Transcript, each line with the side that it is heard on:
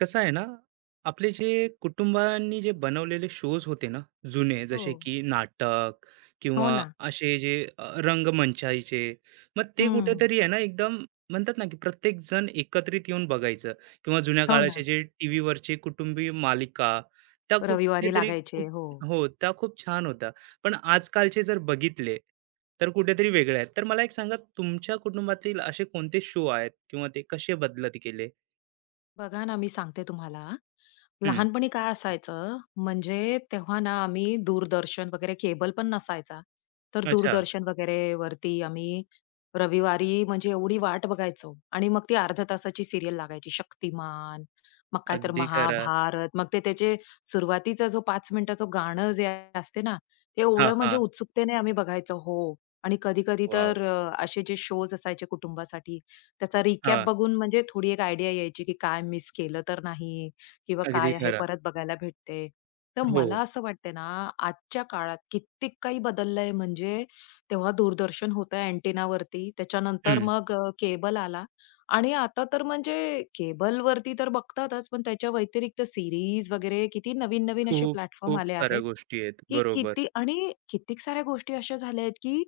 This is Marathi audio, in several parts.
right: कसं आहे ना, आपले जे कुटुंबांनी जे बनवलेले शोज होते ना, जुने
left: हो.
right: जसे की नाटक
left: हो
right: किंवा
left: ना.
right: असे जे रंगमंचायचे, मग ते
left: हं.
right: कुठेतरी आहे ना, एकदम म्हणतात ना, की प्रत्येक जण एकत्रित येऊन बघायचं किंवा जुन्या
left: हो
right: काळाचे
left: ना.
right: जे टीव्हीवरचे कुटुंबीय मालिका, त्या
left: रविवारी
right: कुठेतरी
left: लागायचे.
right: खूप
left: हो.
right: हो, त्या खूप छान होत्या. पण आजकालचे जर बघितले, तर कुठेतरी वेगळे आहेत. तर मला एक सांगा, तुमच्या कुटुंबातील असे कोणते शो आहेत किंवा ते कसे बदलत गेले?
left: बघा ना, मी सांगते तुम्हाला,
right: हं.
left: लहानपणी काय असायचं, म्हणजे तेव्हा ना आम्ही दूरदर्शन वगैरे केबल पण नसायचा. तर
right: अच्छा.
left: दूरदर्शन वगैरे वरती आम्ही रविवारी म्हणजे एवढी वाट बघायचो आणि मग ती अर्ध्या तासाची सीरियल लागायची शक्तिमान, मग काय तर
right: अगदी खरं.
left: महाभारत, मग ते त्याचे सुरुवातीचा जो 5 मिनिटाचं गाणं जे असते ना, ते
right: हां,
left: एवढं म्हणजे
right: हां.
left: उत्सुकतेने आम्ही बघायचो हो. आणि कधी-कधी
right: वॉव!
left: तर असे जे शोज असायचे कुटुंबासाठी, त्याचा रिकॅप
right: हां.
left: बघून म्हणजे थोडी एक आयडिया यायची, की काय मिस केलं तर नाही? किंवा
right: अगदी
left: काय आहे
right: खरं.
left: परत बघायला भेटते. तर
right: हो.
left: मला असं वाटतंय ना, आजच्या काळात कित्येक काही बदललंय म्हणजे तेव्हा दूरदर्शन होतं अँटेनावरती, त्याच्यानंतर
right: हं.
left: मग केबल आला आणि आता तर म्हणजे केबलवरती तर बघतातच, पण त्याच्या व्यतिरिक्त सीरीज वगैरे किती नवीन-नवीन असे
right: खूप,
left: प्लॅटफॉर्म
right: खूप
left: आले
right: साऱ्या
left: आहेत,
right: गोष्टी आहेत.
left: की
right: बरोबर.
left: किती आणि कित्येक साऱ्या गोष्टी अशा झाल्या आहेत, की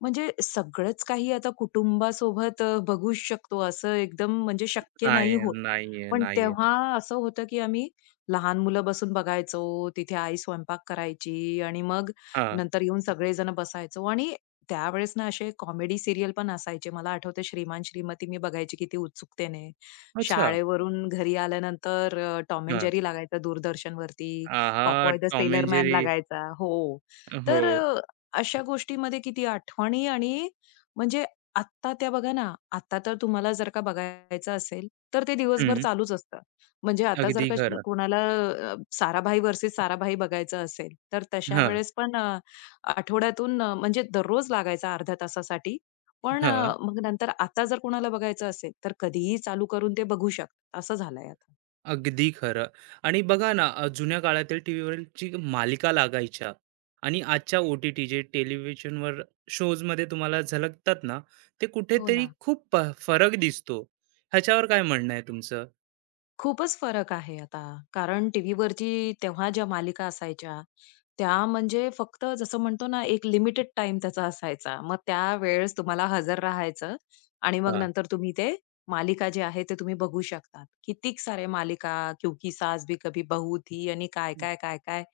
left: म्हणजे सगळंच काही आता कुटुंबासोबत बघू शकतो असं एकदम म्हणजे शक्य
right: नाही,
left: नाही होत.
right: नाहीये,
left: पण
right: नाहीये.
left: तेव्हा असं होतं, की आम्ही लहान मुलं बसून बघायचो, तिथे आई स्वयंपाक करायची आणि मग
right: हां.
left: नंतर येऊन सगळेजण बसायचो आणि त्यावेळेस ना असे कॉमेडी सीरियल पण असायचे. मला आठवतं श्रीमान श्रीमती मी बघायची किती उत्सुकतेने.
right: अच्छा.
left: शाळेवरून घरी आल्यानंतर टॉम एंड
right: हां.
left: जेरी लागायचा दूरदर्शनवरती,
right: आहा!
left: Popeye the
right: Tom
left: sailor
right: and
left: man
right: Jerry.
left: लागायचा. हो.
right: हो.
left: तर अशा गोष्टीमध्ये किती आठवणी आणि म्हणजे आत्ता त्या बघा ना, आत्ता तर तुम्हाला जर का बघायचं असेल, तर ते दिवसभर
right: हं.
left: चालूच असतं. म्हणजे आता जर
right: अगदी
left: का
right: खरं.
left: कोणाला साराभाई व्हर्सेस साराभाई बघायचं असेल, तर तशा
right: हां,
left: वेळेस पण आठवड्यातून म्हणजे दररोज लागायचा अर्ध्या तासासाठी. पण
right: हां.
left: मग नंतर आता जर कोणाला बघायचं असेल, तर कधीही चालू करून ते बघू शकतात. असं झालंय आता.
right: अगदी खरं. आणि बघा ना, जुन्या काळातील टीव्हीवरची मालिका लागायच्या आणि आजच्या ओ-टी-टी जे टेलिव्हिजनवर शोजमध्ये तुम्हाला झलकतात ना, ते
left: हो
right: कुठेतरी
left: ना.
right: खूप फरक दिसतो. ह्याच्यावर काय म्हणणं आहे तुमचं?
left: खूपच फरक आहे आता. कारण टीव्हीवरची तेव्हा ज्या मालिका असायच्या, त्या म्हणजे फक्त जसं म्हणतो ना, एक लिमिटेड टाईम त्याचा असायचा. मग त्यावेळेस तुम्हाला हजर राहायचं आणि मग
right: हां.
left: नंतर तुम्ही ते मालिका जे आहे, ते तुम्ही बघू शकता. कितीक साऱ्या मालिका, क्योंकि सास भी कभी बहू थी आणि काय-काय, काय-काय.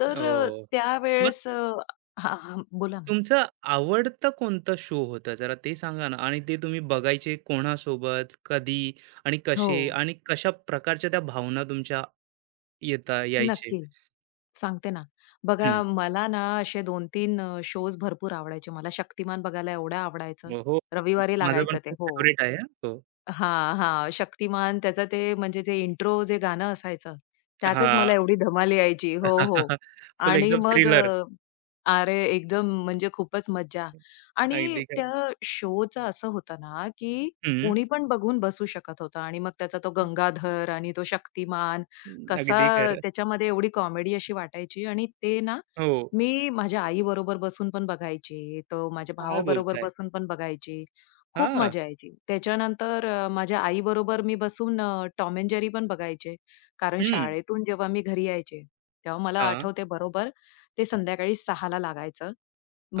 left: तर
right: हो. मग
left: त्यावेळेस हां, हां. बोला ना.
right: तुमचं आवडतं कोणतं शो होतं जरा ते सांगा ना? आणि ते तुम्ही बघायचे कोणासोबत, कधी आणि
left: हो,
right: कसे आणि कशा प्रकारच्या त्या भावना तुमच्या येता यायचे?
left: नक्की. सांगते ना. बघा
right: हं.
left: मला ना असे 2-3 शोज भरपूर आवडायचे. मला शक्तिमान बघायला एवढं आवडायचं.
right: हो, हो.
left: रविवारी
right: माझा पण
left: लागायचं ते.
right: खूप
left: हो.
right: फेव्हरेट आहे हां.
left: हां, हां. शक्तिमान त्याचं ते म्हणजे जे इंट्रो जे गाणं असायचं, त्यातच
right: हां.
left: मला एवढी धमाल यायची. हो, हो.
right: फुल
left: आणि
right: एकदम
left: मग
right: थ्रिलर.
left: अरे एकदम म्हणजे खूपच मज्जा. आणि
right: अगदी खरं.
left: त्या शोचं असं होतं ना, की
right: हं.
left: कोणी पण बघून बसू शकत होतं आणि मग त्याचा तो गंगाधर आणि तो शक्तिमान कसा
right: अगदी खरं.
left: त्याच्यामध्ये एवढी कॉमेडी अशी वाटायची आणि ते ना,
right: हो.
left: मी माझ्या आईबरोबर बसून पण बघायची, तो माझ्या
right: काय
left: भावाबरोबर
right: बोलताय?
left: बसून पण बघायची. खूप
right: हां.
left: मजा यायची. त्याच्यानंतर माझ्या आईबरोबर मी बसून टॉम एंड जेरी पण बघायचे. कारण
right: हं.
left: शाळेतून जेव्हा मी घरी यायचे, तेव्हा मला
right: हां.
left: आठवते बरोबर ते संध्याकाळी 6:00 ला लागायचं.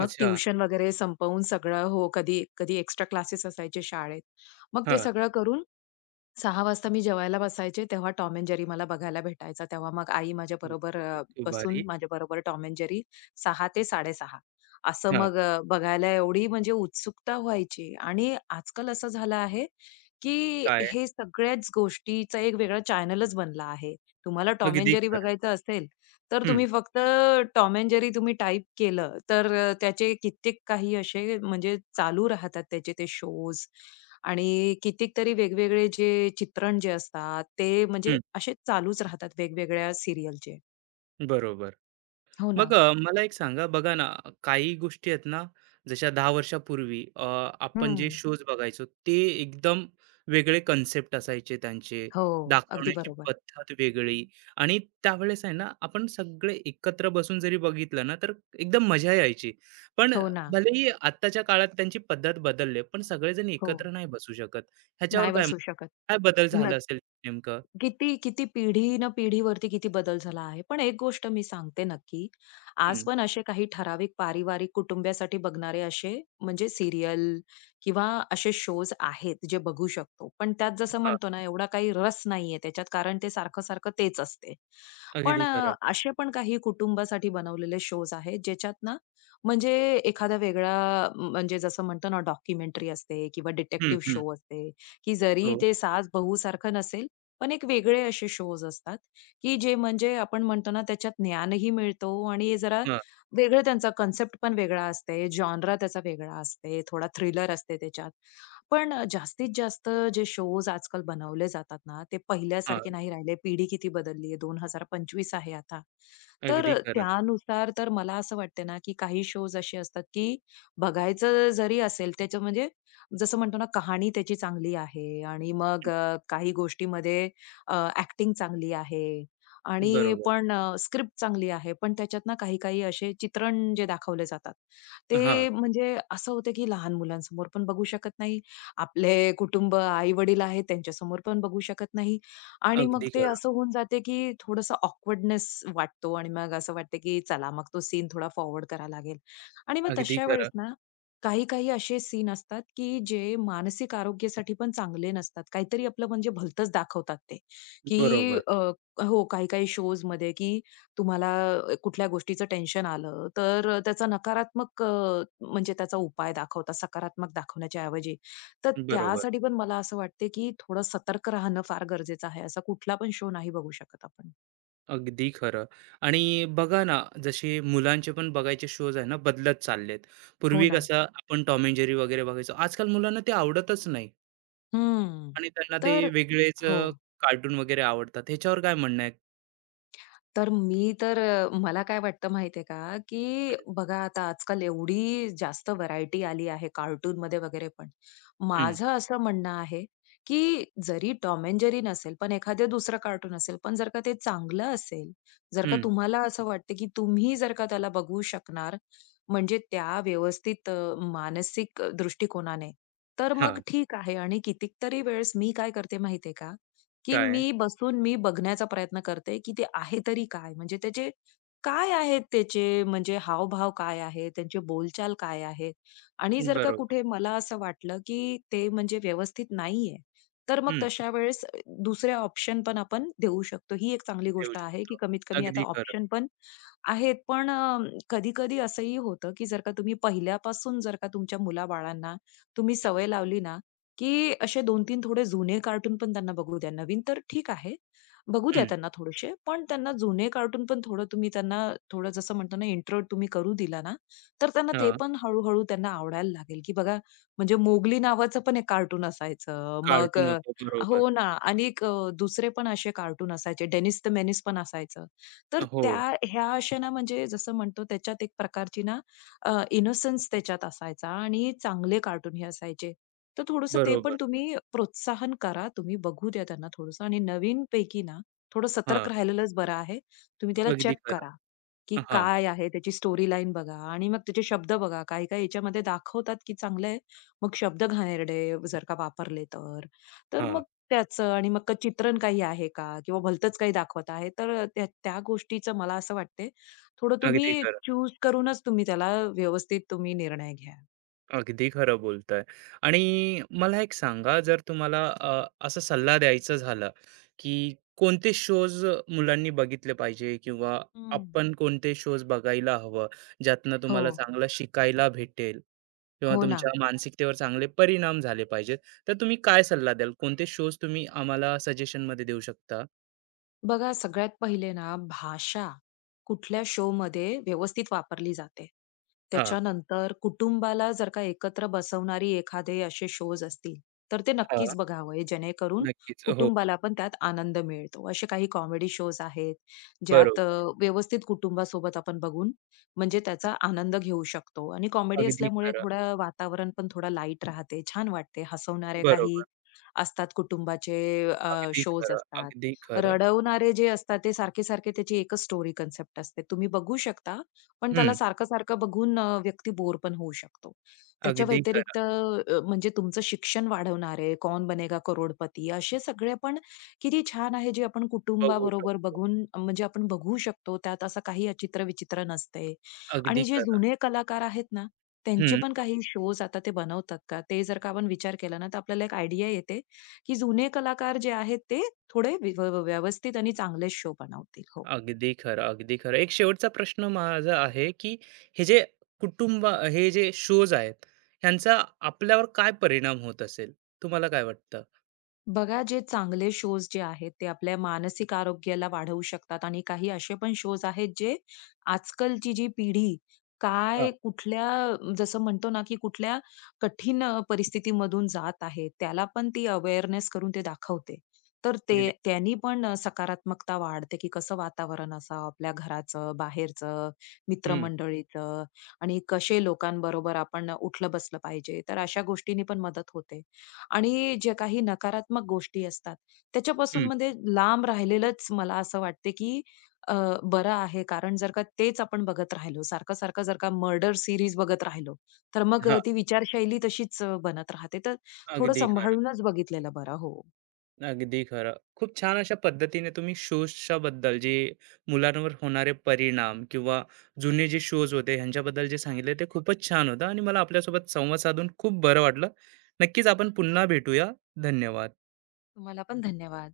left: मग ट्युशन वगैरे संपवून सगळं हो, कधी कधी एक्स्ट्रा क्लासेस असायचे शाळेत. मग ते
right: हां.
left: सगळं करून 6:00 वाजता मी जेवायला बसायचे, तेव्हा टॉम एंड जेरी मला बघायला भेटायचा. तेव्हा मग आई माझ्याबरोबर
right: खूप भारी.
left: बसून माझ्याबरोबर टॉम एंड जेरी 6:00 ते 6:30 असं
right: हां.
left: मग बघायला एवढी म्हणजे उत्सुकता व्हायची. आणि आजकाल असं झालं आहे, की
right: काय?
left: हे सगळ्याच गोष्टीचा एक वेगळा चॅनलच बनला आहे. तुम्हाला टॉम एंड
right: अगदी
left: जेरी
right: खरं.
left: बघायचं असेल, तर
right: हं,
left: तुम्ही फक्त टॉम एंड जेरी तुम्ही टाइप केलं, तर त्याचे कित्येक काही असे म्हणजे चालू राहतात त्याचे ते शोज आणि कितीतरी वेगवेगळे जे चित्रण जे असतात, ते म्हणजे
right: हं.
left: असे चालूच राहतात वेगवेगळ्या सीरियलचे.
right: बरोबर.
left: हो
right: मग
left: ना.
right: मला एक सांगा बघा ना, काही गोष्टी आहेत ना, जशा 10 वर्षापूर्वी आपण जे
left: हं.
right: शोज बघायचो ते एकदम वेगळे कन्सेप्ट असायचे त्यांचे,
left: हो, अगदी
right: दाखवण्याची
left: बरोबर.
right: पद्धत वेगळी आणि त्यावेळेस आहे ना, आपण सगळे एकत्र बसून जरी बघितलं ना, तर एकदम मजा यायची. पण
left: हो ना.
right: भलेही आत्ताच्या काळात त्यांची पद्धत बदलली पण सगळेजण
left: हो.
right: एकत्र नाही बसू शकत. ह्याच्यावर
left: नाही
right: काय मत
left: बसू शकत.
right: काय बदल झाला
left: नक्की.
right: असेल नेमकं?
left: किती, किती पिढी न पिढीवरती किती बदल झाला आहे. पण एक गोष्ट मी सांगते नक्की, आज
right: हं.
left: पण असे काही ठराविक पारिवारिक कुटुंबासाठी बघणारे असे म्हणजे सीरियल किंवा असे शोज आहेत जे बघू शकतो. पण त्यात जसं
right: हां,
left: म्हणतो ना एवढा काही रस नाहीये त्याच्यात कारण ते सारखं-सारखं तेच असते. पण
right: अगदी खरं.
left: असे पण काही कुटुंबासाठी बनवलेले शोज आहेत ज्याच्यात ना म्हणजे एखादा वेगळा म्हणजे जसं म्हणतो ना डॉक्युमेंटरी असते किंवा
right: हं,
left: डिटेक्टिव्ह
right: हं.
left: शो असते, की जरी
right: हो.
left: ते सास-बहू सारखं नसेल पण एक वेगळे असे शोज असतात, की जे म्हणजे आपण म्हणतो ना त्याच्यात ज्ञानही मिळतो आणि जरा
right: हां,
left: वेगळं त्यांचा कन्सेप्ट पण वेगळा असते, जॉनरा त्याचा वेगळा असते, थोडा थ्रिलर असते त्याच्यात. पण जास्तीत जास्त जे शोज आजकाल बनवले जातात ना, ते
right: हां.
left: पहिल्यासारखे नाही राहिले. पिढी किती बदलली आहे, 2025 आहे आता. तर
right: अगदी खरं.
left: त्यानुसार तर मला असं वाटते ना, की काही शोज असे असतात, की बघायचं जरी असेल त्याचं म्हणजे जसं म्हणतो ना, कहाणी त्याची चांगली आहे आणि मग काही गोष्टीमध्ये ॲक्टिंग चांगली आहे आणि
right: बरोबर.
left: पण स्क्रिप्ट चांगली आहे. पण त्याच्यात ना काही-काही असे चित्रण जे दाखवले जातात,
right: हां.
left: ते म्हणजे असं होतं की लहान मुलांसमोर पण बघू शकत नाही. आपले कुटुंब, आई-वडील आहेत त्यांच्यासमोर पण बघू शकत नाही आणि मग
right: अगदी
left: ते
right: खरं,
left: असं होऊन जाते की थोडंसं ऑकवर्डनेस वाटतो आणि मग असं वाटतं की चला मग तो सीन थोडा फॉरवर्ड करावा लागेल आणि मग
right: अगदी
left: तशा वेळेस
right: खरं.
left: ना काही-काही असे सीन असतात की जे मानसिक आरोग्यासाठी पण चांगले नसतात. काहीतरी आपलं म्हणजे भलतंच दाखवतात ते. की
right: बरोबर,
left: हो, काही-काही शोजमध्ये की तुम्हाला कुठल्या गोष्टीचं टेन्शन आलं, तर त्याचा नकारात्मक म्हणजे त्याचा उपाय दाखवतात, सकारात्मक दाखवण्याच्या ऐवजी. तर
right: बरोबर.
left: त्यासाठी पण मला असं वाटते की थोडं सतर्क राहणं फार गरजेचं आहे. असा कुठला पण शो नाही बघू शकत आपण.
right: अगदी खरं आणि बघा ना, जसे मुलांचे पण बघायचे शोज आहे ना, बदलत चाललेत.
left: हो
right: पूर्वी
left: ना.
right: कसं आपण टॉम अँड जेरी वगैरे बघायचो. आजकाल मुलांना ते आवडतच नाही
left: हं.
right: आणि त्यांना ते
left: तर
right: वेगळेच
left: हो.
right: कार्टून वगैरे आवडतात. ह्याच्यावर काय म्हणणं आहे?
left: तर मी तर मला काय वाटतं माहितीये का, की बघा आता आजकाल एवढी जास्त व्हरायटी आली आहे कार्टून कार्टूनमध्ये वगैरे पण.
right: हं,
left: माझं असं म्हणणं आहे, की जरी टॉम एंड जेरी नसेल, पण एखादं दुसरं कार्टून असेल, पण जर का ते चांगलं असेल, जर का
right: हं,
left: तुम्हाला असं वाटतं, की तुम्ही जर का त्याला बघू शकणार, म्हणजे त्या व्यवस्थित मानसिक दृष्टिकोनाने, तर मग
right: हां.
left: ठीक आहे. आणि कितीतरी वेळेस मी काय करते माहितीये का, की
right: काय?
left: मी बसून मी बघण्याचा प्रयत्न करते, की ते आहे तरी काय? म्हणजे त्याचे काय आहेत त्याचे म्हणजे हावभाव काय आहे? त्यांची बोलचाल काय आहे? आणि जर का
right: बरोबर.
left: कुठे मला असं वाटलं, की ते म्हणजे व्यवस्थित नाहीये, तर मग
right: हं.
left: तशा वेळेस दुसरे ऑप्शन पण आपण देऊ शकतो. ही एक चांगली
right: देऊ
left: गोष्ट आहे, की
right: शकतो.
left: कमीत कमी आता
right: अगदी खरं.
left: ऑप्शन पण आहेत. पण कधी-कधी असंही होतं, की जर का तुम्ही पहिल्यापासून जर का तुमच्या मुलाबाळांना तुम्ही
right: हं,
left: सवय लावली ना, की असे 2-3 थोडे जुने कार्टून पण त्यांना बघू द्या. नवीन तर ठीक आहे, बघू द्या
right: हं,
left: त्यांना थोडेसे. पण त्यांना जुने कार्टून पण थोडं तुम्ही त्यांना थोडं जसं म्हणतो ना, इंट्रो तुम्ही करू दिला ना, तर त्यांना ते
right: हां.
left: पण हळू त्यांना आवडायला लागेल, की बघा म्हणजे मोगली नावाचं पण एक कार्टून असायचं. मग
right: कार्टून होतं. बरोबर.
left: हो ना. आणि एक दुसरे पण असे कार्टून असायचे. डेनिस द मेनिस पण असायचं. तर त्या
right: हो,
left: ह्या अशा ना म्हणजे जसं म्हणतो त्याच्यात एक प्रकारची ना इनोसन्स त्याच्यात असायचा आणि चांगले कार्टून हे असायचे. तर थोडंसं ते
right: बरोबर.
left: पण तुम्ही प्रोत्साहन करा. तुम्ही बघू द्या त्यांना थोडंसं आणि नवीनपैकी ना, थोडं
right: हां,
left: सतर्क राहिलेलंच बरं आहे. तुम्ही त्याला
right: अगदी
left: चेक
right: खरं.
left: करा, की
right: हां.
left: काय आहे त्याची स्टोरी लाईन बघा आणि मग त्याचे शब्द बघा. काही-काही याच्यामध्ये दाखवतात, की चांगलं आहे. मग शब्द घाणेरडे जर का वापरले तर. तर
right: हां,
left: मग त्याचं आणि मग का चित्रण काही आहे का? किंवा भलतंच काही दाखवत आहे. तर त्या त्या गोष्टीचं मला असं वाटते, थोडं
right: अगदी
left: तुम्ही
right: खरं.
left: चूज करूनच तुम्ही त्याला व्यवस्थित तुम्ही निर्णय घ्या.
right: अगदी खरं बोलताय. आणि मला एक सांगा जर तुम्हाला असा सल्ला द्यायचा झाला, की कोणते शोज मुलांनी बघितले पाहिजे किंवा
left: हं.
right: आपण कोणते शोज बघायला हवं, ज्यातनं
left: हो.
right: तुम्हाला चांगलं शिकायला भेटेल किंवा
left: हो ना.
right: तुमच्या मानसिकतेवर चांगले परिणाम झाले पाहिजेत, तर तुम्ही काय सल्ला द्याल? कोणते शोज तुम्ही आम्हाला सजेशनमध्ये देऊ शकता?
left: बघा, सगळ्यात पहिले ना भाषा कुठल्या शोमध्ये व्यवस्थित वापरली जाते.
right: हां,
left: त्याच्यानंतर कुटुंबाला जर का एकत्र बसवणारी एखादे असे शोज असतील, तर ते
right: हां.
left: नक्कीच बघावे जेणेकरून
right: नक्कीच. हो,
left: कुटुंबाला पण त्यात आनंद मिळतो. असे काही कॉमेडी शोज आहेत, ज्यात
right: बरोबर.
left: व्यवस्थित कुटुंबासोबत आपण बघून म्हणजे त्याचा आनंद घेऊ शकतो आणि कॉमेडी
right: अगदी
left: असल्यामुळे
right: खरं.
left: थोडं वातावरण पण थोडं लाईट राहते, छान वाटते. हसवणारे काही
right: बरोबर.
left: असतात कुटुंबाचे
right: अगदी
left: शोज
right: खरं,
left: असतात.
right: अगदी खरं.
left: रडवणारे जे असतात ते सारखे-सारखे त्याची एकच स्टोरी कन्सेप्ट असते. तुम्ही बघू शकता, पण त्याला
right: हं.
left: सारखं-सारखं बघून व्यक्ती बोर पण होऊ शकतो. त्याच्या
right: अगदी खरं.
left: व्यतिरिक्त म्हणजे तुमचं शिक्षण वाढवणारे "कौन बनेगा करोडपती" असे सगळे पण किती छान आहे जे आपण
right: बघू
left: कुटुंबाबरोबर
right: शकतो.
left: बघून म्हणजे आपण बघू शकतो. त्यात असं काही अचित्र-विचित्र नसते.
right: अगदी
left: आणि जे
right: खरं.
left: जुने कलाकार आहेत ना, त्यांचे
right: हं.
left: पण काही शोज आता ते बनवतात का, ते जर का आपण विचार केला ना, तर आपल्याला एक आयडिया येते, की जुने कलाकार जे आहेत ते थोडे व्यवस्थित आणि चांगले शो बनवतील. हो.
right: अगदी खरं, अगदी खरं. एक शेवटचा प्रश्न माझा आहे, की हे जे कुटुंब हे जे शोज आहेत, ह्यांचा आपल्यावर काय परिणाम होत असेल? तुम्हाला काय वाटतं?
left: बघा, जे चांगले शोज जे आहेत, ते आपल्या मानसिक आरोग्याला वाढवू शकतात आणि काही असे पण शोज आहेत, जे आजकालची जी पिढी
right: हां,
left: काय, कुठल्या जसं म्हणतो ना, की कुठल्या कठीण परिस्थितीमधून जात आहे, त्याला पण ती अवेअरनेस करून ते दाखवते. तर ते
right: अगदी.
left: त्यांनी पण सकारात्मकता वाढते, की कसं वातावरण असावं आपल्या घराचं, बाहेरचं,
right: हं,
left: मित्रमंडळीचं आणि कसे लोकांबरोबर आपण उठलं-बसलं पाहिजे. तर अशा गोष्टींनी पण मदत होते. आणि जे काही नकारात्मक गोष्टी असतात त्याच्यापासून
right: हं.
left: म्हणजे लांब राहिलेलंच मला असं वाटते की अ, बरं आहे. कारण जर का तेच आपण बघत राहिलो, सारखं-सारखं जर का मर्डर सीरीज बघत राहिलो, तर मग
right: हां,
left: ती विचारशैली तशीच बनत राहते. तर थोडं
right: अगदी खरं.
left: सांभाळूनच बघितलेलं बरं. हो.
right: अगदी खरं. खूप छान अशा पद्धतीने तुम्ही शूजच्याबद्दल जे मुलांवर होणारे परिणाम किंवा जुने जे शोज होते ह्यांच्याबद्दल जे सांगितले ते खूपच छान होतं आणि मला आपल्यासोबत संवाद साधून खूप बरं वाटलं. नक्कीच आपण पुन्हा भेटूया. धन्यवाद.
left: तुम्हाला पण धन्यवाद.